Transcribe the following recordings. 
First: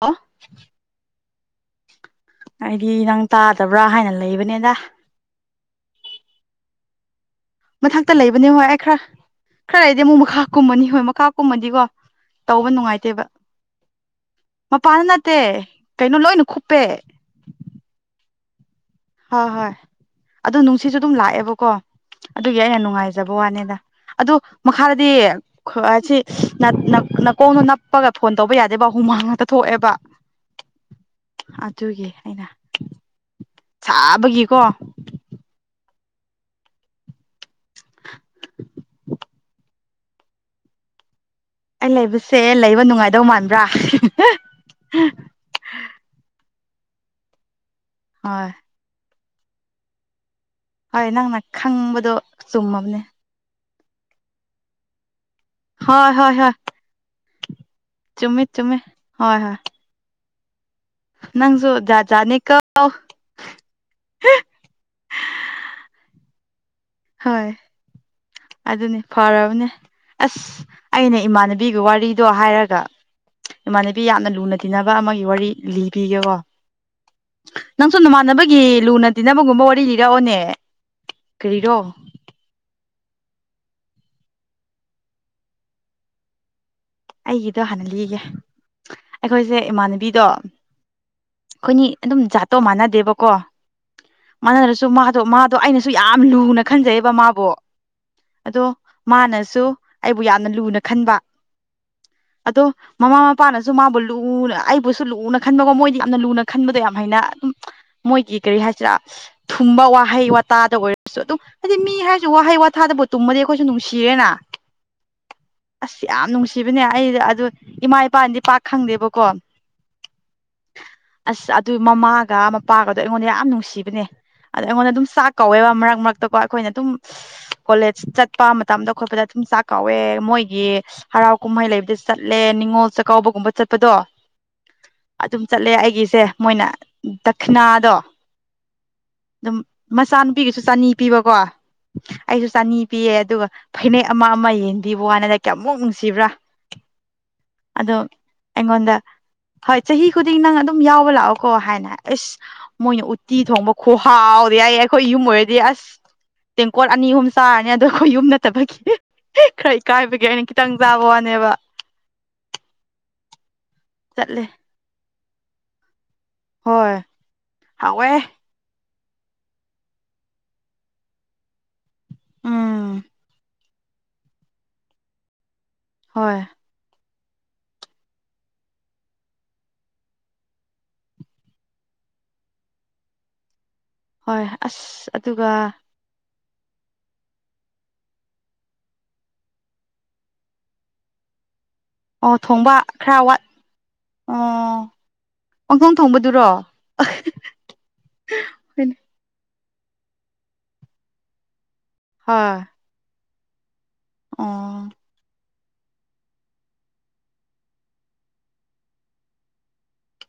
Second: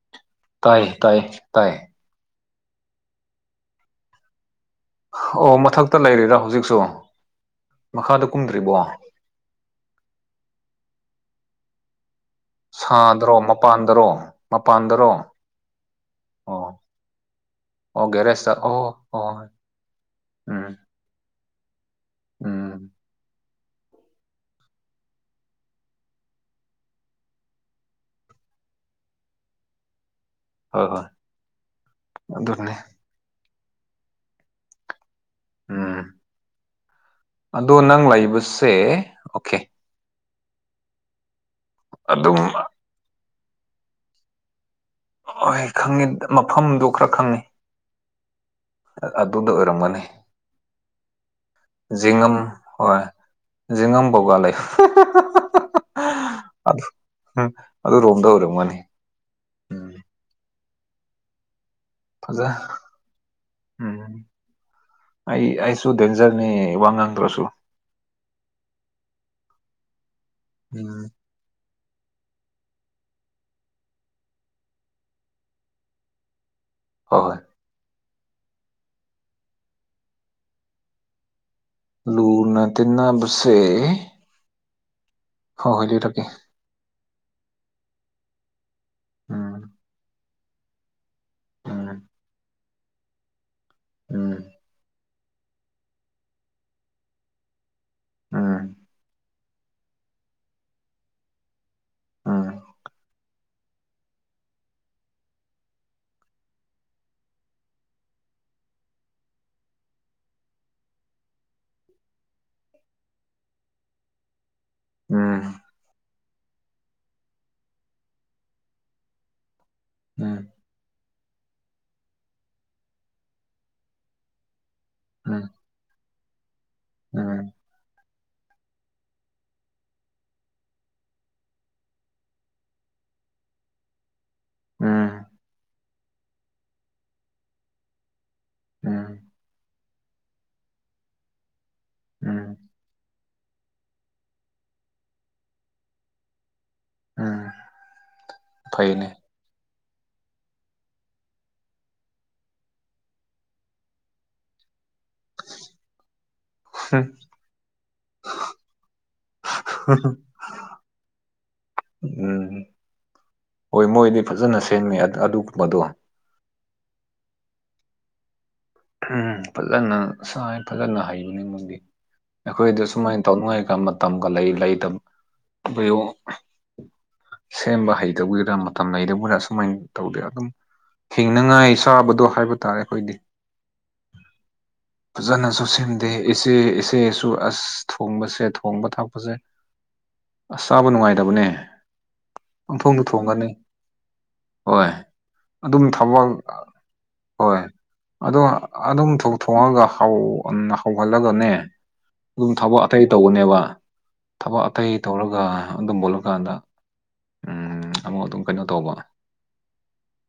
ꯍꯥ [unintelligible] ꯇꯥꯏ ꯇꯥꯏ ꯇꯥꯏ ꯑꯩꯗꯤ ꯅꯪ ꯇꯥꯗꯕ꯭ꯔꯥ ꯍꯥꯏꯅ ꯂꯩꯕꯅꯦꯗ ꯑꯣ ꯃꯊꯛꯇ ꯂꯩꯔꯤꯔꯥ ꯍꯧꯖꯤꯛꯁꯨ ꯃꯊꯛꯇ ꯃꯈꯥꯗ ꯂꯩꯕꯅꯦ ꯍꯣꯏ ꯀꯨꯝꯗ꯭ꯔꯤꯕꯣ ꯑꯩ ꯈꯔ ꯈꯔ ꯂꯩꯗꯤ ꯑꯃꯨꯛ ꯃꯈꯥ ꯀꯨꯝꯃꯅꯤ ꯍꯣꯏ ꯃꯈꯥ ꯀꯨꯝꯃꯗꯤꯀꯣ ꯇꯧꯕ ꯅꯨꯡꯉꯥꯏꯇꯦꯕ ꯁꯥꯗ꯭ꯔꯣ ꯃꯄꯥꯟꯗꯔꯣ ꯃꯄꯥꯟꯗ ꯃꯄꯥꯟꯗꯔꯣ ꯅꯠꯇꯦ ꯀꯩꯅꯣ ꯂꯣꯏꯅ ꯑꯣ ꯈꯨꯨꯞꯄꯦ ꯑꯣ ꯒꯦꯔꯦꯁꯇ ꯑꯣ ꯍꯣꯏ ꯍꯣꯏ ꯑꯗꯣ ꯎꯝ ꯅꯨꯡꯁꯤꯠꯁꯨ ꯑꯗꯨꯝ ꯂꯥꯛꯑꯦꯕꯀꯣ ꯑꯗꯨꯒꯤ ꯑꯩꯅ ꯎꯝ ꯅꯨꯡꯉꯥꯏꯖꯕ ꯋꯥꯅꯤꯗ ꯑꯗꯣ ꯃꯈꯥꯗꯗꯤ ꯑꯁꯤ ꯅꯀꯣꯡꯗꯣ ꯅꯞꯄꯒ ꯐꯣꯟ ꯇꯧꯕ ꯌꯥꯗꯦꯕ ꯍꯨꯃꯥꯡ ꯉꯥꯛꯇ ꯊꯣꯛꯑꯦꯕ ꯍꯣꯏ ꯍꯣꯏ ꯑꯗꯨꯒꯤ ꯑꯩꯅ ꯑꯗꯨꯅꯦ ꯁꯥꯕꯒꯤꯀꯣ ꯎꯝ ꯑꯗꯣ ꯅꯪ ꯂꯩꯕꯁꯦ ꯑꯣꯀꯦ ꯑꯩ ꯑꯗꯨꯝ ꯂꯩꯕꯁꯦ ꯂꯩꯕ ꯅꯨꯡꯉꯥꯏꯗꯧ ꯃꯥꯟꯕ꯭ꯔꯥ ꯍꫭꯏ ꯈꯪꯉꯦ ꯃꯐꯝꯗꯣ ꯈꯔ ꯈꯪꯉꯦ ꯍꯣꯏ ꯑꯗꯨꯗ ꯑꯣꯏꯔꯝꯒꯅꯤ ꯍꯣꯏ ꯅꯪꯅ ꯈꯪꯕꯗꯣ ꯖꯤꯡꯉꯝ ꯆꯨꯝꯃꯕꯅꯦ ꯍꯣꯏ [unintelligible] ꯍ ꯍ ꯍ ꯑꯗꯨ ꯑꯗꯨꯔꯣꯝꯗ ꯆꯃꯤ ꯑꯣꯏꯔꯝꯒꯅꯤ ꯆꯃꯤ ꯍ ꯍ ꯎꯝ ꯅꯪꯁꯨꯣꯖꯥꯅꯤ ꯐꯖ ꯀ ꯎꯝ ꯑꯩ ꯑꯩꯁꯨ ꯗꯦꯟꯖꯔꯅꯤ ꯋꯥ ꯉꯥꯡ ꯍꯣꯏ ꯑꯗꯨꯅꯤ ꯐꯔꯕꯅꯦ ꯑꯁ ꯎꯝ ꯑꯩꯅ ꯏꯃꯥꯟꯅꯕꯤ ꯕꯤꯒꯤ ꯋꯥꯔꯤꯗꯣ ꯍꯥꯏꯔꯒ ꯏꯃꯥꯟꯅꯕꯤ ꯌꯥꯝꯅ ꯂꯨꯅ ꯇꯤꯟꯅꯕ ꯑꯃꯒꯤ ꯋꯥꯔꯤ ꯂꯤꯕꯤꯒꯦꯀꯣ ꯍꯣꯏ ꯍꯣꯏ ꯀꯥꯡꯁꯨ ꯅꯃꯥꯟꯅꯕꯒꯤ ꯂꯨꯅ ꯇꯤꯟꯅꯕꯒꯨꯝꯕ ꯋꯥꯔꯤ ꯂꯤꯔꯛꯑꯣꯅꯦ ꯀꯔꯤꯔꯣ ꯂꯨꯅ ꯇꯤꯟꯅꯕꯁꯦ ꯍꯣꯏ ꯍꯣꯏꯂ ꯇ ꯀꯦ ꯑꯩꯒꯤꯗꯣ ꯍꯥꯟꯅ ꯂꯤꯒꯦ ꯑꯩꯈꯣꯏꯁꯦ ꯎꯝ ꯏꯃꯥꯟꯅꯕꯤꯗꯣ ꯑꯩꯈꯣꯏꯅꯤ ꯎꯝ ꯑꯗꯨꯝ ꯖꯥꯠꯇꯣ ꯃꯥꯟꯅꯗꯦꯕꯀꯣ ꯎꯝ ꯃꯥꯟꯅꯗ꯭ꯔꯁꯨ ꯑꯗꯣ ꯃꯥꯗꯣ ꯑꯩꯅꯁꯨ ꯌꯥꯝ ꯂꯨꯅ ꯈꯟꯖꯩꯑꯕ ꯃꯥꯕꯨꯣ ꯑꯗꯣ ꯎꯝ ꯃꯥꯅꯁꯨ ꯑꯩꯕꯨ ꯌꯥꯝꯅ ꯂꯨꯅ ꯈꯟꯕ ꯎꯝ ꯑꯗꯣ ꯃꯃꯥ ꯃꯄꯥꯅꯁꯨ ꯃꯥꯕꯨ ꯂꯨꯅ ꯑꯩꯕꯨꯁꯨ ꯂꯨꯅ ꯈꯟꯕꯒꯣ ꯃꯣꯏꯗꯤ ꯌꯥꯝꯅ ꯂꯨꯅ ꯈꯟꯕꯗꯣ ꯌꯥꯝ ꯍꯩꯅ ꯑꯗꯨꯝ ꯃꯣꯏꯒꯤ ꯀꯔꯤ ꯍꯥꯏꯁꯤꯔꯥ ꯊꯨꯝꯕ ꯋꯥꯍꯩ ꯋꯥꯇꯥꯗ ꯑꯣꯏꯔꯁꯨ ꯑꯗꯨꯝ ꯍꯥꯏꯗꯤ ꯃꯤ ꯍꯥꯏꯔꯁꯨ ꯋꯥꯍꯩ ꯋꯥꯊꯥꯗꯕꯨ ꯇꯨꯝꯃꯗꯤ ꯑꯩꯈꯣꯏꯁꯨ ꯅꯨꯡꯁꯤꯔꯦꯅ ꯎꯝ ꯑꯁ ꯌꯥꯝ ꯅꯨꯡꯁꯤꯕꯅꯦ ꯑꯩ ꯑꯗꯨ ꯏꯃꯥ ꯏꯄꯥꯗꯤ ꯄꯥꯛ ꯈꯪꯗꯦꯕꯀꯣ ꯎꯝ ꯑꯁ ꯑꯗꯨ ꯃꯃꯥꯒ ꯃꯄꯥꯒꯗꯣ ꯑꯩꯉꯣꯟꯗ ꯌꯥꯝ ꯅꯨꯡꯁꯤꯕꯅꯦ ꯑꯗ ꯑꯩꯉꯣꯟꯗ ꯑꯗꯨꯝ ꯆꯥꯛ ꯎꯝ ꯀꯧꯋꯦꯕ ꯃꯔꯛ ꯃꯔꯛꯇꯀꯣ ꯑꯩꯈꯣꯏꯅ ꯑꯗꯨꯝ ꯎꯝ ꯀꯣꯂꯦꯖ ꯆꯠꯄ ꯃꯇꯝꯗ ꯈꯣꯠꯄꯗ ꯑꯗꯨꯨꯝ ꯆꯥꯛ ꯀꯥꯎꯋꯦ ꯃꯣꯏꯒꯤ ꯍꯔꯥꯎ ꯀꯨꯝꯍꯩ ꯂꯩꯕꯗ ꯆꯠꯂꯦ ꯅꯤꯡꯉꯣꯜ ꯆꯥꯛꯀꯥꯎꯕꯒꯨꯝꯕ ꯆꯠꯄꯗꯣ ꯎꯝ ꯑꯗꯨꯝ ꯆꯠꯂꯦ ꯑꯩꯒꯤꯁꯦ ꯃꯣꯏꯅ ꯗꯈꯤꯅꯥꯗꯣ ꯎꯝ ꯑꯗꯨꯝ ꯃꯆꯥꯅꯨꯄꯤꯒꯤꯁꯨ ꯆꯅꯤ ꯄꯤꯕꯀꯣ ꯑꯩꯁꯨ ꯎꯝ ꯆꯅꯤ ꯄꯤꯌꯦ ꯑꯗꯨꯒ ꯐꯅꯦꯛ ꯑꯃ ꯑꯃ ꯌꯦꯟꯕꯤꯕ ꯋꯥꯅꯗ ꯀꯌꯥꯃꯨꯛ ꯅꯨꯡꯁꯤꯕ꯭ꯔꯥ ꯎꯝ ꯑꯣ ꯑꯩꯉꯣꯟꯗ ꯐꯩꯅꯦ ꯍꯣꯏ ꯆꯍꯤ ꯈꯨꯗꯤꯡ ꯅꯪ ꯑꯗꯨꯝ ꯌꯥꯎꯕ ꯂꯥꯛꯑꯣꯀꯣ ꯍꯥꯏꯅ ꯑꯁ ꯃꯣꯏꯅ ꯎꯠꯇꯤ ꯊꯣꯡꯕ ꯈꯨꯍꯥꯎꯗꯤ ꯌꯥꯏꯌꯦ ꯑꯩꯈꯣꯏ ꯌꯨꯝ ꯑꯣꯏꯔꯗꯤ ꯑꯁ ꯇꯦꯡꯀꯣꯠ ꯑꯅꯤ ꯑꯍꯨꯝ ꯆꯥꯔꯅꯤ ꯑꯗꯣ ꯑꯩꯈꯣꯏ ꯌꯨꯝ ꯅꯠꯇꯕꯒꯤ ꯈꯔ ꯏꯀꯥꯏꯕꯒꯤ ꯑꯩꯅ ꯈꯤꯇꯪ ꯆꯥꯕ ꯋꯥ ꯕ ꯎꯝ ꯍꯣꯏ ꯃꯣꯏꯗꯤ ꯆꯠꯂꯦ ꯐꯖꯅ ꯁꯦꯝꯃꯦ ꯑꯗꯨꯒꯨꯝꯕꯗꯣ ꯍꯣꯏ ꯍꯣꯏ ꯎꯝ ꯐꯖꯅ ꯁꯥꯏ ꯐꯖꯅ ꯍꯩꯕꯅꯤ ꯃꯗꯤ ꯑꯩꯈꯣꯏꯗ ꯎꯝ ꯁꯨꯃꯥꯏꯅ ꯇꯧꯅꯉꯥꯏ ꯃꯇꯝ ꯃꯇꯝꯒ ꯂꯩ ꯂꯩꯇ ꯍꯣꯏ ꯁꯦꯝꯕ ꯍꯩꯇꯕꯨꯒꯤꯔꯥ ꯃꯇꯝ ꯂꯩꯇꯕꯨꯒꯤꯔꯥ ꯑꯁꯨꯃꯥꯏꯅ ꯇꯧꯗꯦ ꯑꯗꯨꯝ ꯍꯤꯡꯅꯉꯥꯏ ꯆꯥꯕꯗꯣ ꯍꯥꯏꯕ ꯇꯥꯔꯦ ꯑꯩꯈꯣꯏꯗꯤ ꯍꯣꯏ ꯑꯁ ꯑꯗꯨꯒ ꯐꯖꯅꯁꯨ ꯁꯤꯟ ꯑꯗ ꯏꯆꯦ ꯏꯆꯦꯁꯨ ꯑꯁ ꯊꯣꯡꯕꯁꯦ ꯊꯣꯡꯕ ꯊꯥꯛꯄꯁꯦ ꯑꯁꯥꯕ ꯅꯨꯡꯉꯥꯏꯇꯕꯅꯦ ꯑꯣ ꯊꯣꯡꯕ ꯄꯪꯊꯣꯡꯗ ꯈꯔ ꯋꯥꯠ ꯊꯣꯡꯒꯅꯤ ꯑꯣ ꯍꯣꯏ ꯑꯗꯨꯝ ꯄꯥꯡꯊꯣꯡ ꯊꯕꯛ ꯊꯣꯡꯕꯗꯨꯔꯣ ꯍꯣꯏ ꯑꯗꯣ ꯍꯣꯏ ꯑꯗꯨꯝ ꯊꯣꯡꯉꯒ ꯍꯧꯍꯜꯂꯒꯅꯦ ꯑꯗꯨꯝ ꯊꯕꯛ ꯑꯇꯩ ꯇꯧꯕꯅꯦꯕ ꯊꯕꯛ ꯑꯣ ꯑꯇꯩ ꯇꯧꯔꯒ ꯑꯗꯨꯝ ꯃꯨꯜꯂꯀꯥꯟꯗ ꯎꯝ ꯑꯃꯨꯛ ꯑꯗꯨꯝ ꯀꯩꯅꯣ ꯇꯧꯕ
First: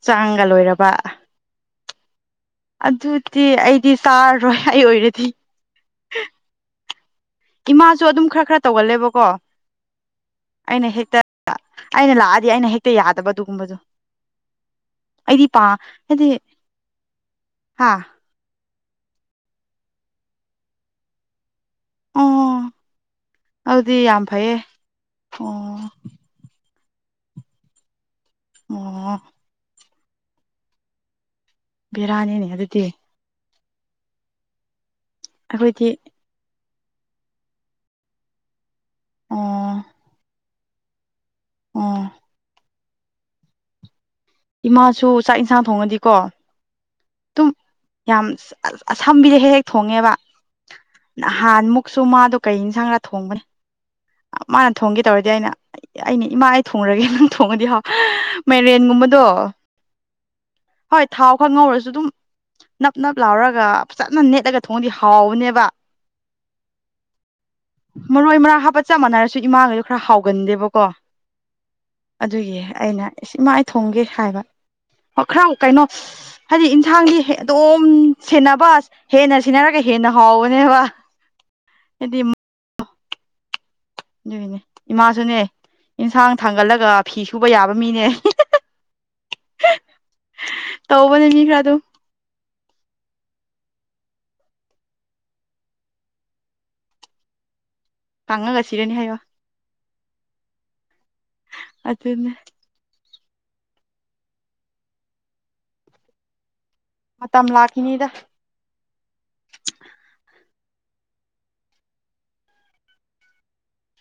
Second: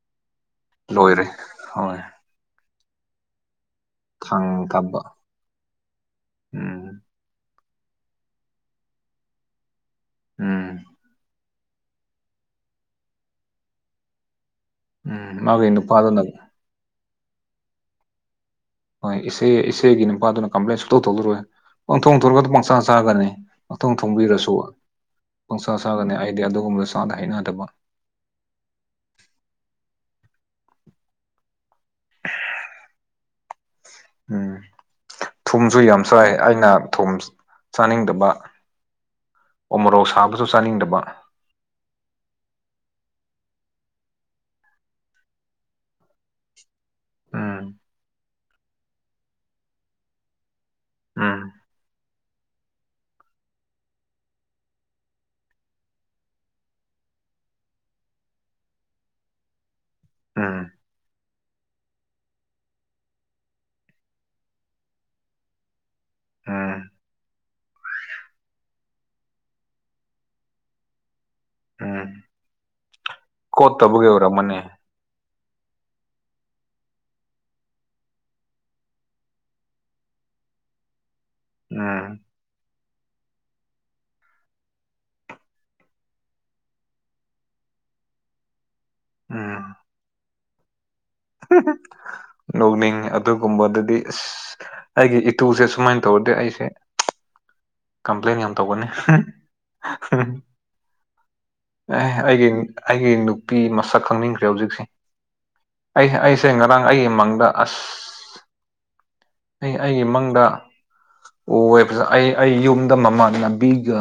ꯆꯥꯡꯒ ꯂꯣꯏꯔꯕ ꯂꯣꯏꯔꯦ ꯍꯣꯏ ꯑꯗꯨꯗꯤ ꯑꯩꯗꯤ ꯆꯥꯔꯔꯣꯏ ꯊꯥꯡ ꯑꯩ ꯀꯥꯞꯄ ꯑꯣꯏꯔꯗꯤ ꯎꯝ ꯏꯃꯥꯁꯨ ꯑꯗꯨꯝ ꯈꯔ ꯈꯔ ꯇꯧꯒꯜꯂꯦꯕꯀꯣ ꯎꯝ ꯑꯩꯅ ꯍꯦꯛꯇ ꯑꯩꯅ ꯂꯥꯛꯑꯗꯤ ꯑꯩꯅ ꯍꯦꯛꯇ ꯌꯥꯗꯕ ꯑꯗꯨꯒꯨꯝꯕꯗꯨ ꯎꯝ ꯑꯩꯗꯤ ꯄꯥ ꯃꯥꯒꯤ ꯅꯨꯄꯥꯗꯨꯅ ꯍꯥꯏꯗꯤ ꯍꯥꯥ ꯍꯣꯏ ꯏꯆꯦ ꯏꯆꯦꯒꯤ ꯅꯨꯄꯥꯗꯨꯅ ꯀꯝꯄ꯭ꯂꯦꯟ ꯁꯨꯇꯧ ꯇꯧꯕꯤꯔꯣꯏ ꯄꯪꯊꯣꯡ ꯑꯣ ꯊꯣꯡꯔꯒ ꯄꯪꯆꯥ ꯆꯥꯒꯅꯤ ꯄꯪꯊꯣꯡ ꯑꯗꯨꯗꯤ ꯌꯥꯝ ꯊꯣꯡꯕꯤꯔꯁꯨ ꯐꯩꯌꯦ ꯑꯣ ꯄꯪꯆꯥꯥ ꯆꯥꯒꯅꯤ ꯑꯩ ꯑꯩꯗꯤ ꯑꯗꯨꯒꯨꯝꯕ ꯆꯥꯗ ꯍꯩꯅꯗꯕ ꯑꯣ ꯕꯦꯔꯅꯤꯅꯦ ꯑꯗꯨꯗꯤ ꯎꯝ ꯊꯨꯝꯒꯨ ꯑꯩꯈꯣꯏꯗꯤ ꯌꯥꯝ ꯆꯥꯏ ꯑꯩꯅ ꯊꯨꯝ ꯆꯥꯅꯤꯡꯗꯕ ꯑꯣ ꯑꯣꯃꯣꯔꯣꯛ ꯁꯥꯕꯗꯨꯁꯨ ꯆꯥꯅꯤꯡꯗꯕ ꯎꯝ ꯏꯃꯥꯁꯨ ꯆꯥꯛ ꯏꯟꯁꯥꯡ ꯊꯣꯡꯉꯗꯤꯀꯣ ꯗꯨꯨꯝ ꯎꯝ ꯌꯥꯝ ꯑꯁꯝꯕꯤꯗ ꯍꯦꯛ ꯍꯦꯛ ꯊꯣꯡꯉꯦꯕ ꯎꯝ ꯅꯍꯥꯟ ꯃꯨꯛꯁꯨ ꯃꯥꯗꯣ ꯀꯩ ꯌꯦꯟꯁꯥꯡꯕ ꯊꯣꯡꯕꯅꯤ ꯃꯥꯅ ꯊꯣꯡꯒꯦ ꯇꯧꯔꯗꯤ ꯑꯩꯅ ꯑꯩꯅ ꯏꯃꯥ ꯑꯩ ꯊꯣꯡꯔꯒꯦ ꯅꯪ ꯊꯣꯡꯉꯗꯤ ꯍꯥꯎ ꯃꯦꯔꯦꯟꯒꯨꯝꯕꯗꯣ ꯎꯝ ꯍꯣꯏ ꯊꯥꯎ ꯈꯉꯧꯔꯁꯨ ꯑꯗꯨꯝ ꯅꯞ ꯅꯞ ꯂꯥꯎꯔꯒ ꯐꯖꯅ ꯅꯦꯠꯂꯒ ꯊꯣꯡꯉꯗꯤ ꯍꯥꯎꯕꯅꯦꯕ ꯎꯝ ꯃꯔꯣꯏ ꯃꯔꯥꯡ ꯍꯥꯞꯄ ꯆꯞ ꯃꯥꯟꯅꯔꯁꯨ ꯏꯃꯥꯒꯁꯨ ꯈꯔ ꯍꯥꯎꯒꯟꯗꯦꯕꯀꯣ ꯎꯝ ꯑꯗꯨꯒꯤ ꯑꯩꯅ ꯏꯃꯥꯥ ꯑꯩ ꯊꯣꯡꯒꯦ ꯀꯣꯠꯇꯕꯒꯤ ꯍꯥꯏꯕ ꯑꯣꯏꯔꯝꯃꯅꯤ ꯈꯔ ꯀꯩꯅꯣ ꯍꯥꯏꯗꯤ ꯌꯦꯟꯁꯥꯡꯗꯤ ꯑꯗꯨꯝ ꯁꯦꯟꯅꯕ ꯍꯦꯟꯅ ꯁꯦꯟꯅꯔꯒꯦ ꯍꯦꯟꯅ ꯍꯥꯎꯕꯅꯦꯕ ꯎꯝ ꯍꯥꯏꯗꯤ ꯑꯗꯨꯒꯤꯅꯦ ꯏꯃꯥꯁꯨꯅꯦ ꯏꯟꯁꯥꯡ ꯊꯥꯡꯒꯠꯂꯒ ꯐꯤ ꯁꯨꯕ ꯌꯥꯕ ꯃꯤꯅꯦ [unintelligible] ꯇꯧꯕ [unintelligible] ꯅꯣꯛꯅꯤꯡꯉꯩ ꯑꯗꯨꯒꯨꯝꯕꯗꯗꯤ ꯑꯁ ꯑꯩꯒꯤ ꯏꯇꯨꯁꯦ ꯁꯨꯃꯥꯏꯅ ꯇꯧꯔꯗꯤ ꯑꯩꯁꯦ ꯀꯝꯄ꯭ꯂꯦꯟ ꯌꯥꯝ ꯀꯪꯉꯒ ꯇꯧꯒꯅꯤ ꯁꯤꯔꯅꯤ ꯍꯥꯏꯌꯣ ꯑꯦ ꯑꯗꯨꯅꯦ ꯑꯩꯒꯤ ꯑꯩꯒꯤ ꯅꯨꯄꯤ ꯃꯁꯛ ꯈꯪꯅꯤꯡꯈ꯭ꯔꯦ ꯍꯧꯖꯤꯛꯁꯦ ꯑꯩ ꯑꯩꯁꯦ ꯉꯔꯥꯡ ꯑꯩꯒꯤ ꯃꯪꯗ ꯃꯇꯝ ꯑꯁ ꯂꯥꯛꯈꯤꯅꯤꯗ ꯑꯩ ꯑꯩꯒꯤ ꯃꯪꯗ ꯎꯋꯦ ꯐꯖꯥ ꯑꯩ ꯑꯩ ꯌꯨꯝꯗ ꯃꯃꯟꯅꯕꯤꯒ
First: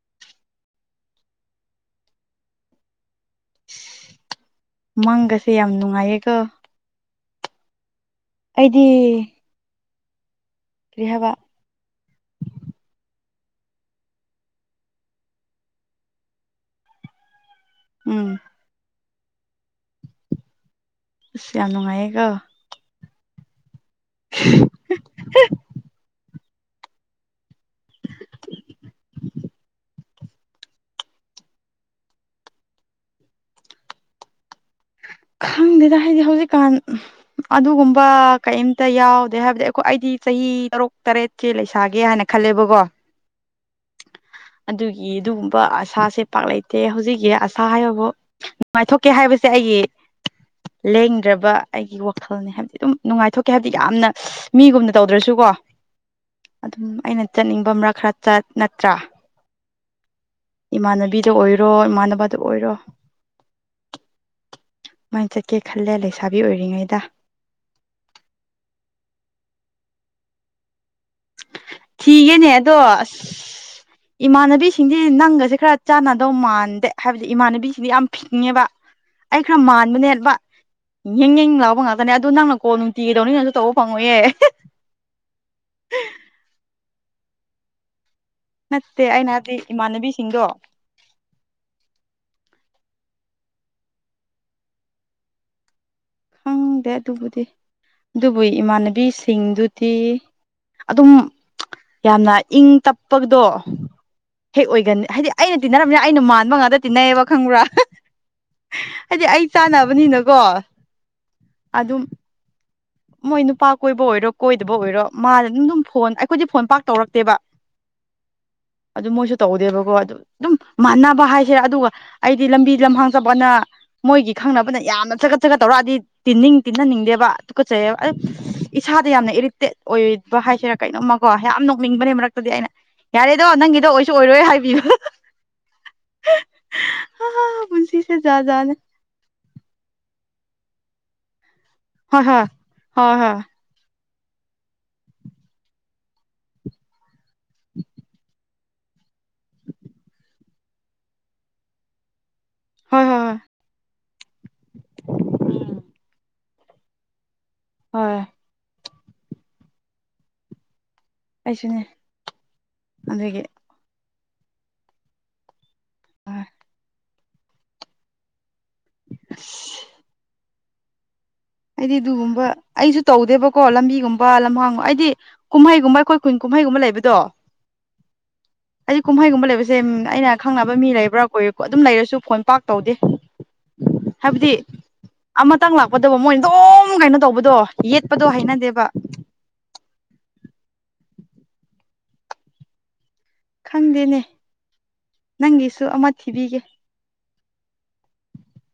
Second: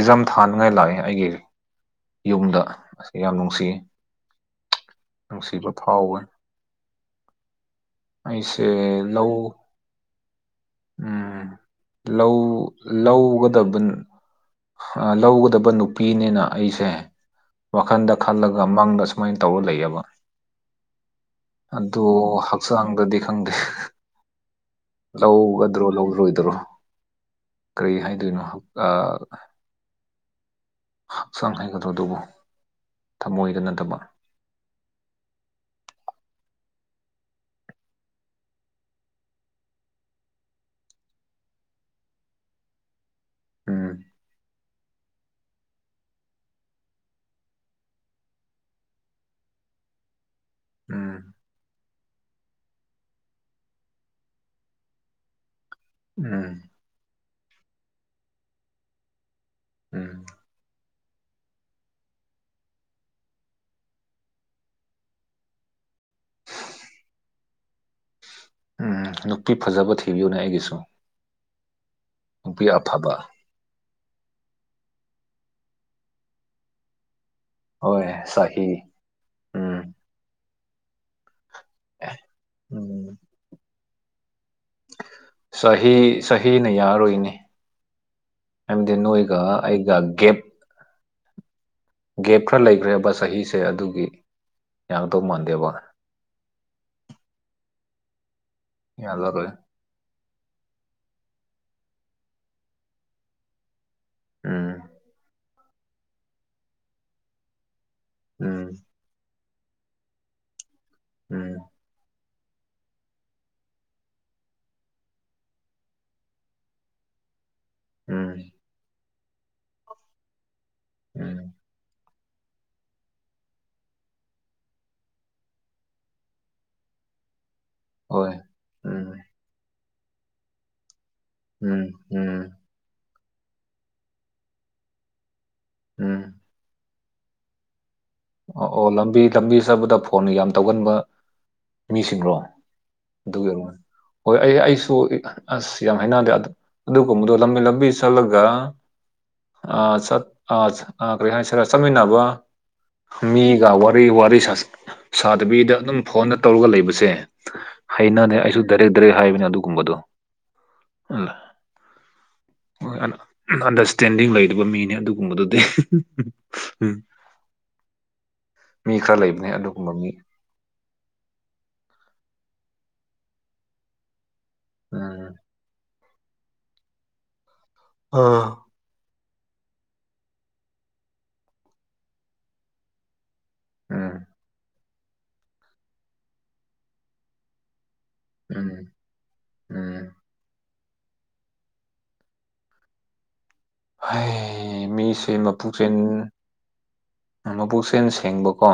ꯏꯖꯝ ꯊꯥꯅꯤꯡꯉꯥꯏ ꯂꯥꯛꯑꯦ ꯑꯩꯒꯤ ꯌꯨꯝꯗ ꯌꯥꯝ ꯅꯨꯡꯁꯤꯌꯦ ꯃꯪꯒꯁꯦ ꯅꯨꯡꯁꯤꯕ ꯌꯥꯝ ꯐꯥꯎꯋꯦ ꯅꯨꯡꯉꯥꯏꯌꯦꯀꯣ ꯑꯩꯁꯦ ꯑꯩꯗꯤ ꯂꯧ ꯀ꯭ꯔꯤꯍꯕ ꯎꯝ ꯂꯧ ꯂꯧꯒꯗꯕꯅꯤ ꯂꯧꯒꯗꯕ ꯅꯨꯄꯤꯅꯤꯅ ꯑꯩꯁꯦ ꯋꯥꯈꯟꯗ ꯎꯝ ꯈꯜꯂꯒ ꯃꯪꯗ ꯁꯨꯃꯥꯏꯅ ꯇꯧꯔ ꯂꯩꯌꯦꯕ ꯑꯁ ꯌꯥꯝ ꯑꯗꯨ ꯅꯨꯡꯉꯥꯏꯌꯦꯀꯣ ꯍꯛꯆꯥꯡꯗꯗꯤ ꯈꯪꯗꯦ ꯎ ꯂꯧ ꯒꯗ꯭ꯔꯣ ꯂꯧꯗ꯭ꯔꯣꯏꯗ꯭ꯔꯣ ꯀꯔꯤ ꯍꯥꯏꯗꯣꯏꯅꯣ ꯍꯛꯆꯥꯡ ꯍꯥꯏꯒꯗ꯭ꯔꯣ ꯑꯗꯨꯕꯨ ꯊꯃꯣꯏꯗ ꯅꯠꯇꯕ ꯈꯪꯗꯦꯗ ꯍꯥꯏꯗꯤ ꯍꯧꯖꯤꯛꯀꯥꯟ ꯑꯗꯨꯒꯨꯝꯕ ꯀꯩꯝꯇ ꯌꯥꯎꯗꯦ ꯍꯥꯏꯕꯗꯤ ꯑꯩꯈꯣꯏ ꯑꯩꯗꯤ ꯆꯍꯤ ꯇꯔꯨꯛ ꯇꯔꯦꯠ ꯀꯦ ꯂꯩꯁꯥꯒꯦ ꯍꯥꯏꯅ ꯈꯜꯂꯦꯕꯀꯣ ꯎꯝ ꯑꯗꯨꯒꯤ ꯑꯗꯨꯒꯨꯝꯕ ꯑꯁꯥꯁꯦ ꯄꯥꯛꯂꯇꯦ ꯍꯧꯖꯤꯛꯀꯤ ꯑꯁꯥ ꯍꯥꯏꯕꯕꯨ ꯅꯨꯡꯉꯥꯏꯊꯣꯛꯀꯦ ꯍꯥꯏꯕꯁꯦ ꯑꯩꯒꯤ ꯎꯝ ꯂꯦꯡꯗ꯭ꯔꯕ ꯑꯩꯒꯤ ꯋꯥꯈꯜꯅꯤ ꯍꯥꯏꯕꯗꯤ ꯑꯗꯨꯝ ꯅꯨꯡꯉꯥꯏꯊꯣꯛꯀꯦ ꯍꯥꯏꯕꯗꯤ ꯌꯥꯝꯅ ꯃꯤꯒꯨꯝꯅ ꯇꯧꯗ꯭ꯔꯁꯨꯀꯣ ꯎꯝ ꯑꯗꯨꯝ ꯑꯩꯅ ꯆꯠꯅꯤꯡꯕ ꯃꯔꯛ ꯈꯔ ꯅꯠꯇ꯭ꯔꯥ ꯎꯝ ꯏꯃꯥꯟꯅꯕꯤꯗ ꯑꯣꯏꯔꯣ ꯏꯃꯥꯟꯅꯕꯗ ꯑꯣꯏꯔꯣ ꯀꯃꯥꯏꯅ ꯆꯠꯀꯦ ꯈꯜꯂꯦ ꯂꯩꯁꯥꯕꯤ ꯑꯣꯏꯔꯤꯉꯩꯗ ꯎꯝ ꯅꯨꯄꯤ ꯐꯖꯕ ꯊꯤꯕꯤꯌꯨꯅꯦ ꯑꯩꯒꯤꯁꯨ ꯊꯤꯒꯦꯅꯦ ꯅꯨꯄꯤ ꯑꯗꯣ ꯑꯐꯕ ꯏꯃꯥꯟꯅꯕꯤꯁꯤꯡꯁꯤ ꯅꯪꯒꯁꯦ ꯈꯔ ꯆꯥꯟꯅꯗꯧ ꯃꯥꯟꯗꯦ ꯍꯥꯏꯕꯗꯤ ꯏꯃꯥꯟꯅꯕꯤ ꯕꯤꯁꯤꯗꯤ ꯌꯥꯝ ꯍꯣꯏ ꯄꯤꯛꯉꯦꯕ ꯆꯍꯤ ꯑꯩ ꯈꯔ ꯎꯝ ꯃꯥꯟꯕꯅꯦꯕ ꯌꯦꯡ ꯌꯦꯡ ꯂꯥꯎꯕ ꯉꯥꯛꯇꯅꯦ ꯑꯗꯨꯗꯣ ꯅꯪꯅ ꯀꯣꯜ ꯅꯨꯡꯇꯤꯒꯤꯩꯗꯧꯅꯤꯅꯪꯁꯨ ꯇꯧꯑꯣ ꯐꯉ ꯌꯥꯦ ꯁ ꯁꯅ ꯌꯥꯔꯣꯏꯅꯤ ꯑꯗꯦ ꯅꯠꯇꯦ ꯑꯩꯅ ꯅꯣꯣꯏꯒ ꯍꯥꯏꯕꯗꯤ ꯑꯩꯒ ꯦꯞ ꯏꯃꯥꯟꯅꯕꯤꯁꯤꯡꯗꯣ ꯒꯦꯞ ꯈꯔ ꯂꯩꯈ꯭ꯔꯦꯕ ꯆꯍꯤꯁꯦ ꯑꯗꯨꯒꯤ ꯌꯥꯡꯗꯧ ꯃꯥꯟꯗꯦꯕ ꯈꯪꯗꯦ ꯑꯗꯨꯕꯨꯗꯤ ꯑꯗꯨꯕꯨ ꯌꯥꯔꯔꯣꯏ ꯏꯃꯥꯟꯅꯕꯤꯁꯤꯡꯗꯨ ꯗꯤ ꯑꯗꯨꯝ ꯌꯥꯝꯅ ꯏꯪ ꯇꯞꯄꯗꯣ ꯍꯦꯛ ꯎꯝ ꯑꯣꯏꯒꯅꯤ ꯍꯥꯏꯗꯤ ꯑꯩꯅ ꯇꯤꯟꯅꯔꯕꯅꯤꯅ ꯑꯩꯅ ꯃꯥꯟꯕ ꯉꯥꯛꯇ ꯇꯤꯟꯅꯩꯕ ꯈꯪꯕ꯭ꯔꯥ ꯎꯝ ꯍꯥꯏꯗꯤ ꯑꯩ ꯆꯥꯅꯕꯅꯤꯅꯀꯣ ꯎꯝ ꯑꯗꯨꯝ ꯃꯣꯏ ꯅꯨꯄꯥ ꯀꯣꯏꯕ ꯑꯣꯏꯔꯣ ꯀꯣꯏꯗꯕ ꯑꯣꯏꯔꯣ ꯃꯥꯗ ꯑꯗꯨꯝ ꯑꯗꯨꯝ ꯐꯣꯟ ꯑꯩꯈꯣꯏꯗꯤ ꯐꯣꯟ ꯄꯥꯛ ꯇꯧꯔꯛꯇꯦꯕ ꯎꯝ ꯑꯗꯨ ꯃꯣꯏꯁꯨ ꯇꯧꯗꯦꯕꯀꯣ ꯑꯗꯨ ꯑꯗꯨꯝ ꯃꯥꯟꯅꯕ ꯍꯥꯏꯁꯦ ꯎꯝ ꯑꯗꯨꯒ ꯑꯩꯗꯤ ꯂꯝꯕꯤ ꯂꯝꯍꯥꯡꯖꯕꯅ ꯃꯣꯏꯒꯤ ꯈꯪꯅꯕꯅ ꯌꯥꯝꯅ ꯆꯒꯠ ꯆꯒꯠ ꯇꯧꯔꯛꯑꯗꯤ ꯇꯤꯟꯅꯤꯡ ꯇꯤꯟꯅꯅꯤꯡꯗꯦꯕ ꯀꯠꯆꯩꯕ ꯍꯣꯏ ꯎꯝ ꯏꯁꯥꯗ ꯌꯥꯝꯅ ꯏꯔꯤꯇꯦꯠ ꯑꯣꯏ ꯍꯥꯏꯁꯤꯔꯥ ꯀꯩꯅꯣꯝꯃꯀꯣ ꯌꯥꯝ ꯎꯝ ꯅꯣꯛꯅꯤꯡꯕꯅꯦ ꯎꯝ ꯃꯔꯛꯇꯗꯤ ꯑꯩꯅ ꯌꯥꯔꯦꯗꯣ ꯅꯪꯒꯤꯗꯣ ꯑꯣꯏꯁꯨ ꯑꯣꯏꯔꯣꯏ ꯍꯥꯏꯕꯤꯌꯨ ꯎꯝ ꯄꯨꯟꯁꯤꯁꯦ ꯖꯥꯠ ꯑꯣ ꯖꯥꯠꯅꯦ ꯑꯣ ꯂꯝꯕꯤ ꯂꯝꯕꯤ ꯆꯠꯕꯗ ꯐꯣꯟ ꯌꯥꯝ ꯇꯧꯒꯟꯕ ꯍꯣꯏ ꯃꯤꯁꯤꯡꯔꯣ ꯍꯣꯏ ꯍꯣꯏ ꯑꯗꯨꯒꯤ ꯍꯣꯏ ꯍꯣꯏ ꯑꯩ ꯑꯩꯁꯨ ꯑꯁ ꯌꯥꯝ ꯍꯥꯏꯅꯗꯦ ꯑꯗꯨꯒꯨꯝꯕꯗꯣ ꯂꯝꯕꯤ ꯂꯝꯕꯤ ꯆꯠꯂꯒ ꯑ ꯑ ꯀꯔꯤ ꯍꯥꯏꯅꯤꯁꯤꯔ ꯆꯠꯃꯤꯟꯅꯕ ꯍꯣꯏ ꯍꯣꯏ ꯃꯤꯒ ꯋꯥꯔꯤ ꯋꯥꯔꯤ ꯁꯥꯗꯕꯤꯗ ꯑꯗꯨꯝ ꯐꯣꯟꯗ ꯇꯧꯔꯒ ꯂꯩꯕꯁꯦ ꯍꯣꯏ ꯍꯣꯏ ꯍꯩꯅꯅꯦ ꯑꯩꯁꯨ ꯗꯥꯏꯔꯦꯛ ꯗꯥꯏꯔꯦꯛ ꯍꯥꯏꯕꯅꯦ ꯑꯗꯨꯒꯨꯝꯕꯗꯣ ꯑꯩꯁꯨꯅꯦ ꯑꯗꯨꯒꯤ ꯑꯗ ꯁꯇꯦꯟꯗꯤꯡ ꯂꯩꯔꯤꯕ ꯃꯤꯅꯤ ꯑꯗꯨꯒꯨꯝꯕꯗꯨꯗꯤ ꯑ ꯎꯝ ꯃꯤ ꯈꯔ ꯂꯩꯕꯅꯦ ꯑꯗꯨꯒꯨꯝꯕ ꯃꯤ ꯍꯥꯏꯗꯤ ꯑꯗꯨꯒꯨꯝꯕ ꯑꯩꯁꯨ ꯇꯧꯗꯦꯕꯀꯣ ꯂꯝꯕꯤꯒꯨꯝꯕ ꯂꯝꯍꯥꯡꯒ ꯑꯩꯗꯤ ꯎꯝ ꯀꯨꯝꯍꯩꯒꯨꯝꯕ ꯑꯩꯈꯣꯏ ꯀꯨꯟ ꯀꯨꯝꯍꯩꯒꯨꯝꯕ ꯂꯩꯕꯗꯣ ꯑꯥ ꯑꯩꯗꯤ ꯀꯨꯝꯍꯩꯒꯨꯝꯕ ꯂꯩꯕꯁꯦ ꯑꯩꯅ ꯈꯪꯅꯕ ꯃꯤ ꯂꯩꯕ꯭ꯔꯥ ꯀꯣꯏꯔꯦꯀꯣ ꯑꯗꯨꯝ ꯂꯩꯔꯁꯨ ꯐꯣꯟ ꯄꯥꯛ ꯇꯧꯗꯦ [inaudible] ꯎꯝ ꯍꯥꯏꯕꯗꯤ ꯑꯃꯇꯪ ꯂꯥꯛꯄꯗꯕ ꯃꯣꯏꯅ ꯑꯗꯨꯝ ꯀꯩꯅꯣ ꯇꯧꯕꯗꯣ ꯌꯦꯠꯄꯗꯣ ꯎꯝ ꯍꯩꯅꯗꯦꯕ ꯎꯝ ꯈꯪꯗꯦꯅꯦ ꯍꯥꯏꯌꯦ ꯃꯤꯁꯦ ꯅꯪꯒꯤꯁꯨ ꯃꯄꯨꯆꯦꯟ ꯑꯃ ꯊꯤꯕꯤꯒꯦ ꯃꯕꯨꯛꯁꯦꯟ ꯁꯦꯡꯕꯀꯣ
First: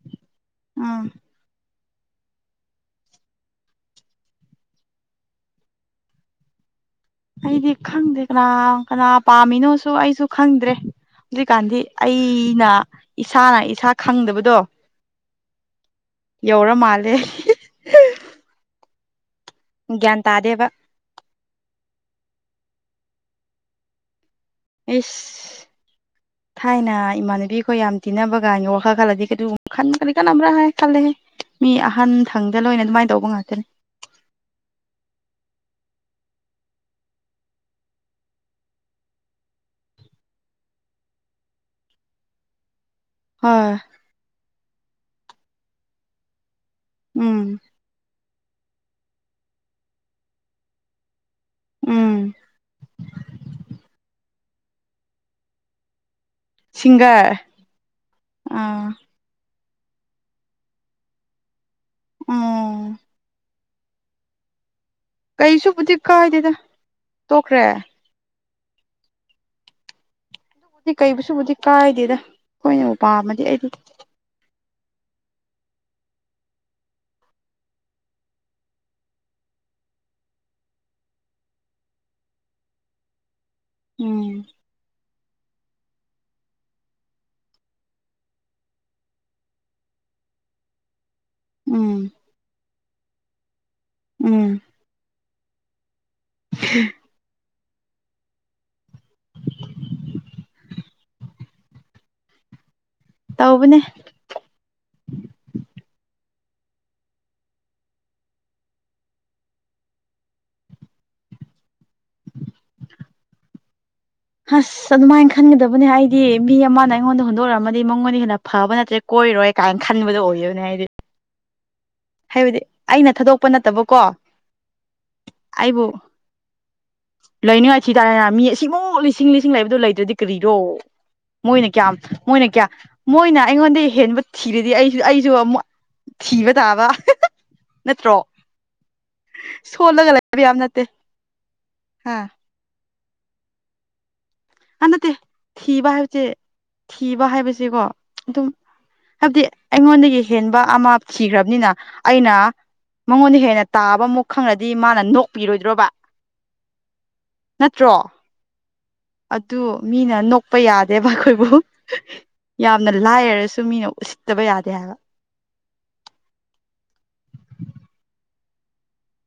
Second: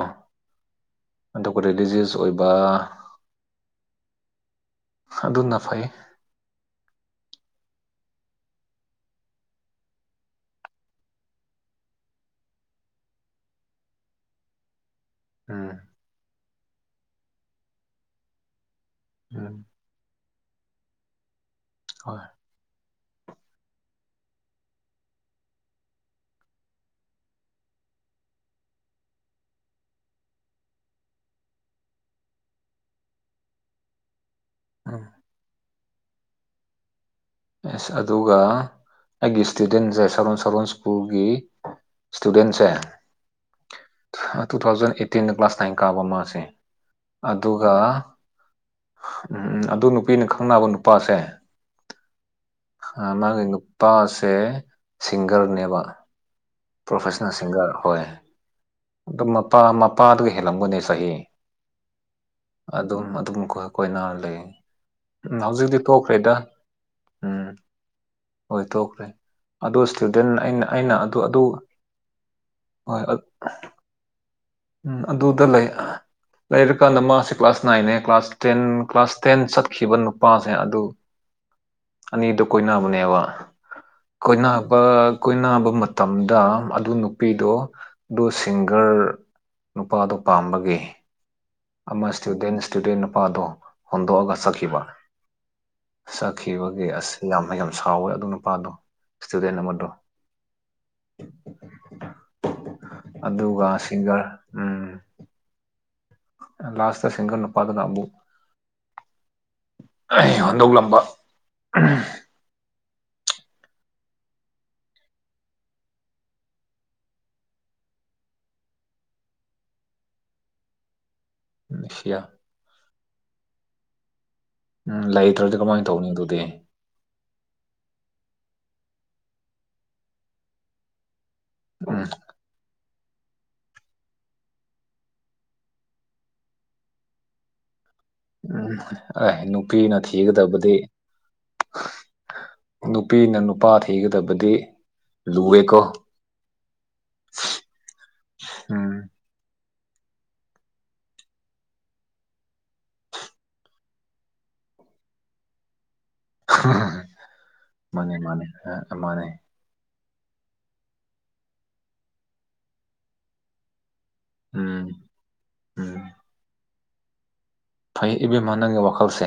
ꯎꯝ ꯑꯗꯨꯒ ꯔꯤꯂꯤꯖꯤꯌ꯭ꯁ ꯑꯣꯏꯕ ꯑꯗꯨꯅ ꯐꯩ ꯑꯩꯗꯤ ꯈꯪꯗꯦ ꯀꯅꯥ ꯀꯅꯥ ꯄꯥꯝꯃꯤꯅꯣꯁꯨ ꯑꯩꯁꯨ ꯈꯪꯗ꯭ꯔꯦ ꯍꯧꯖꯤꯛꯀꯥꯟꯗꯤ ꯑꯩꯅ ꯏꯁꯥꯅ ꯏꯁꯥ ꯈꯪꯗꯕꯗꯣ ꯎꯝ ꯌꯧꯔ ꯃꯥꯜꯂꯦ ꯎꯝ ꯒ꯭ꯌꯥꯟ ꯇꯥꯗꯦꯕ ꯍꯣꯏ ꯑꯩꯁ ꯊꯥꯏꯅ ꯏꯃꯥꯟꯅꯕꯤ ꯑꯩꯈꯣꯏ ꯌꯥꯝ ꯇꯤꯟꯅꯕ ꯀꯥꯟꯒꯤ ꯋꯥꯈꯜ ꯈꯜꯂꯗꯤ ꯀꯩꯗꯨꯒꯨꯝ ꯈꯟ ꯀꯔꯤ ꯀꯥꯟꯅꯕ꯭ꯔꯥ ꯍꯥꯏ ꯈꯜꯂꯦꯍꯦ ꯃꯤ ꯑꯍꯟꯊꯪꯗ ꯂꯣꯏꯅ ꯑꯗꯨꯃꯥꯏ ꯇꯧꯕ ꯉꯥꯛꯇꯅꯤ ꯑꯥ ꯑꯦꯁ ꯑꯗꯨꯒ ꯑꯩꯒꯤ ꯏꯁꯇꯨꯗꯦꯟꯖꯦ ꯁꯔꯣꯟ ꯁꯔꯣꯟ ꯁ꯭ꯀꯨꯜꯒꯤ ꯏꯁꯇꯨꯗꯦꯟꯁꯦ ꯍꯣꯏ ꯑ ꯇꯨ ꯊꯥꯎꯖꯟ ꯑꯩꯠꯇꯤꯟꯗ ꯀ꯭ꯂꯥꯁ ꯅꯥꯏꯟ ꯀꯥꯕ ꯃꯥꯁꯦ ꯎꯝ ꯑꯗꯨꯒ ꯎꯝ ꯑꯗꯨ ꯅꯨꯄꯤꯅ ꯈꯪꯅꯕ ꯅꯨꯄꯥꯁꯦ ꯎꯝ ꯑ ꯃꯥꯒꯤ ꯅꯨꯄꯥꯁꯦ ꯁꯤꯡꯒ꯭ꯔꯅꯦꯕ ꯄ꯭ꯔꯣꯐꯦꯁꯅꯦꯜ ꯁꯤꯡꯒꯔ ꯁꯤꯡꯒ꯭ꯔ ꯍꯣꯏ ꯑꯥ ꯑꯗꯨꯝ ꯃꯄꯥ ꯃꯄꯥꯗꯨꯒ ꯍꯦꯜꯂꯝꯒꯅꯦ ꯆꯍꯤ ꯎꯝ ꯑꯗꯨꯝ ꯑꯗꯨꯝ ꯀꯣꯏꯅꯔ ꯂꯩꯌꯦ ꯀꯩꯁꯨꯕꯨꯗꯤ ꯀꯥꯏꯗꯦꯗ ꯎꯝ ꯇꯣꯛꯈ꯭ꯔꯦ ꯍꯣꯏ ꯇꯣꯛꯈ꯭ꯔꯦ ꯑꯗꯨ ꯏꯁꯇꯨꯗꯦꯟ ꯑꯩꯅ ꯗꯤ ꯑꯩꯅ ꯑꯗꯨ ꯑꯗꯨ ꯀꯩꯕꯨꯁꯨꯕꯨꯗꯤ ꯀꯥꯏꯗꯦꯗ ꯍꯣꯏ ꯑꯩꯈꯣꯏꯅꯕꯨ ꯄꯥꯝꯃꯗꯤ ꯑꯩꯗꯤ ꯎꯝ ꯑꯗꯨꯗ ꯂꯩ ꯂꯩꯔꯀꯥꯟꯗ ꯃꯥꯁꯦ ꯀ꯭ꯂꯥꯁ ꯅꯥꯏꯟꯅꯦ ꯀ꯭ꯂꯥꯁ ꯇꯦꯟ ꯀ꯭ꯂꯥꯁ ꯇꯦꯟ ꯆꯠꯈꯤꯕ ꯅꯨꯄꯥꯁꯦ ꯑꯗꯨ [inaudible] ꯑꯅꯤꯗꯨ ꯀꯣꯏꯅꯕꯅꯦꯕ ꯎꯝ ꯀꯣꯏꯅꯕ ꯀꯣꯏꯅꯕ ꯃꯇꯝꯗ ꯑꯗꯨ ꯅꯨꯄꯤꯗꯣ ꯑꯗꯨ ꯁꯤꯡꯒ꯭ꯔ ꯅꯨꯄꯥꯗꯣ ꯄꯥꯝꯕꯒꯤ ꯑꯃ ꯎꯝ ꯏꯁꯇꯨꯗꯦꯟ ꯏꯁꯇꯨꯗꯦꯟ ꯅꯨꯄꯥꯗꯣ ꯍꯣꯟꯗꯣꯛꯑꯒ ꯎꯝ ꯆꯠꯈꯤꯕ ꯆꯠꯈꯤꯕꯒꯤ ꯑꯁ ꯌꯥꯝꯅ ꯌꯥꯝ ꯁꯥꯎꯋꯦ ꯑꯗꯨ ꯅꯨꯄꯥꯗꯣ ꯏꯁꯇꯨꯗꯦꯟ ꯑꯃꯗꯣ [inaudible] ꯑꯗꯨꯒ ꯇꯧꯕꯅꯦ ꯁꯤꯡꯒ꯭ꯔ ꯎꯝ ꯑ ꯂꯥꯁꯇ ꯁꯤꯡꯒꯜ ꯅꯨꯄꯥꯗꯨꯅ ꯑꯃꯨꯛ ꯑꯩ ꯍꯨꯟꯗꯣꯛꯂꯝꯕ ꯎꯝ [inaudible] ꯍꯁ ꯑꯗꯨꯃꯥꯏꯟ ꯈꯟꯒꯗꯕꯅꯤ ꯍꯥꯏꯗꯤ ꯃꯤ ꯑꯃꯅ ꯑꯩꯉꯣꯟꯗ ꯍꯨꯟꯗꯣꯛꯔꯝꯗꯤ ꯃꯪꯉꯣꯟꯗꯩ ꯍꯦꯟꯅ ꯐꯕ ꯅꯠꯇ꯭ꯔ ꯀꯣꯏꯔꯣꯏ ꯀꯥꯏꯅ ꯈꯟꯕꯗꯣ ꯑꯣꯏꯌꯅꯦ ꯑꯩꯗꯤ ꯅꯨꯡꯁꯤꯌꯥ ꯍꯥꯏꯕꯗꯤ ꯑꯩꯅ ꯊꯥꯗꯣꯛꯄ ꯅꯠꯇꯕꯀꯣ ꯎꯝ ꯂꯩꯇ꯭ꯔꯗꯤ ꯀꯃꯥꯏ ꯇꯧꯒꯅꯤ ꯑꯗꯨꯗꯤ ꯂꯩꯅꯤꯡꯉꯥꯏ ꯊꯤ ꯇꯥꯔꯦꯅ ꯃꯤ ꯑꯁꯤꯃꯨꯛ ꯂꯤꯁꯤꯡ ꯂꯤꯁꯤꯡ ꯂꯩꯕꯗꯨ ꯂꯩꯇ꯭ꯔꯗꯤ ꯀꯔꯤꯔꯣ ꯃꯣꯏꯅ ꯀꯌꯥꯝ ꯎꯝ ꯃꯣꯏꯅ ꯀꯌꯥ ꯃꯣꯏꯅ ꯑꯩꯉꯣꯟꯗꯩ ꯍꯦꯟꯕ ꯊꯤꯔꯗꯤ ꯑꯩꯁꯨ ꯑꯩꯁꯨ ꯑꯃꯨꯛ ꯊꯤꯕ ꯇꯥꯕ ꯅꯠꯇ꯭ꯔꯣ ꯎꯝ ꯑꯩ ꯅꯨꯄꯤꯅ ꯁꯣꯜꯂꯒ ꯂꯩꯕ ꯌꯥꯕ ꯊꯤꯒꯗꯕꯗꯤ ꯅꯠꯇꯦ ꯑꯥ ꯅꯨꯄꯤꯅ ꯅꯨꯄꯥ ꯊꯤꯒꯗꯕꯗꯤ ꯑꯥ ꯅꯠꯇꯦ ꯂꯨꯋꯦꯀꯣ ꯊꯤꯕ ꯍꯥꯏꯕꯖꯦ ꯊꯤꯕ ꯍꯥꯏꯕꯁꯦꯀꯣ ꯑꯗꯨꯝ ꯎꯝ ꯍꯥꯏꯕꯗꯤ ꯑꯩꯉꯣꯟꯗꯒꯤ ꯍꯦꯟꯕ ꯑꯃ ꯊꯤꯈ꯭ꯔꯕꯅꯤꯅ ꯑꯩꯅ ꯃꯉꯣꯟꯗꯩ ꯍꯦꯟꯅ ꯇꯥꯕ ꯑꯃꯨꯛ ꯈꯪꯔꯗꯤ ꯃꯥꯅ ꯅꯣꯛꯄꯤꯔꯣꯏꯗ꯭ꯔꯣꯕ ꯍ ꯍ ꯍ ꯅꯠꯇ꯭ꯔꯣ ꯃꯥꯅꯦ ꯃꯥꯅꯦ ꯑ ꯃꯥꯅꯦ ꯑꯗꯨ ꯃꯤꯅ ꯅꯣꯛꯄ ꯌꯥꯗꯦꯕ ꯑꯩꯈꯣꯏꯕꯨ ꯌꯥꯝꯅ ꯂꯥꯏꯔꯔꯁꯨ ꯃꯤꯅ ꯎꯁꯤꯠ ꯇꯕ ꯌꯥꯗꯦ ꯎꯝ ꯍꯥꯏꯕ ꯎꯝ ꯐꯩ ꯏꯕꯦꯝꯃꯥ ꯅꯪꯒꯤ ꯋꯥꯈꯜꯁꯦ꯫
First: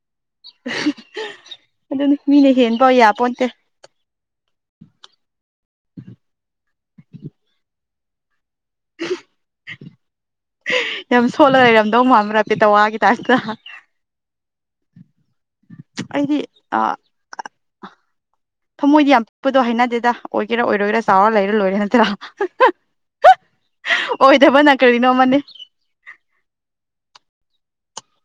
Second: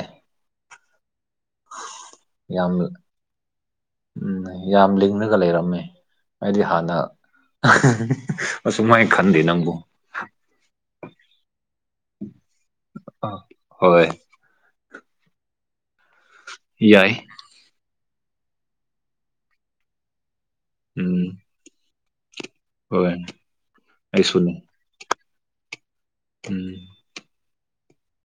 [unintelligible] ꯑꯗꯨꯅꯤ ꯃꯤꯅ ꯍꯦꯟꯕ ꯌꯥꯄꯣꯟꯇꯦ꯫ ꯎꯝꯅ ꯌꯥꯝ ꯂꯤꯡꯂꯒ ꯂꯩꯔꯝꯃꯦ꯫ ꯑꯩꯗꯤ ꯍꯥꯟꯅ [unintelligible] ꯑꯁꯨꯝꯃꯥꯏ ꯈꯟꯗꯦ ꯅꯪꯕꯨ ꯌꯥꯝ ꯁꯣꯜꯂ ꯂꯩꯔꯝꯗꯧ ꯃꯥꯟꯕ꯭ꯔ ꯥꯄꯦꯇꯋꯥꯒꯤ ꯑ ꯇꯥꯏꯞꯇ꯫ ꯍꯣꯏ ꯑꯩꯗꯤ ꯑ ꯌꯥꯏ ꯊꯃꯣꯏꯗꯤ ꯌꯥꯝ ꯄꯤꯛꯄꯗꯣ ꯍꯥꯏꯅꯗꯦꯗ ꯑꯣꯏꯒꯦꯔꯥ ꯑꯣꯏꯔꯣꯏꯔꯥ ꯎꯝ ꯆꯥꯎꯔ ꯂꯩꯔ ꯂꯣꯏꯔꯦ ꯍꯣꯏ ꯅꯠꯇꯔꯥ ꯑꯩꯁꯨꯅꯤ ꯑꯣꯏꯗꯕꯅ ꯀꯔꯤꯅꯣ ꯑꯃꯅꯦ꯫ ꯎꯝ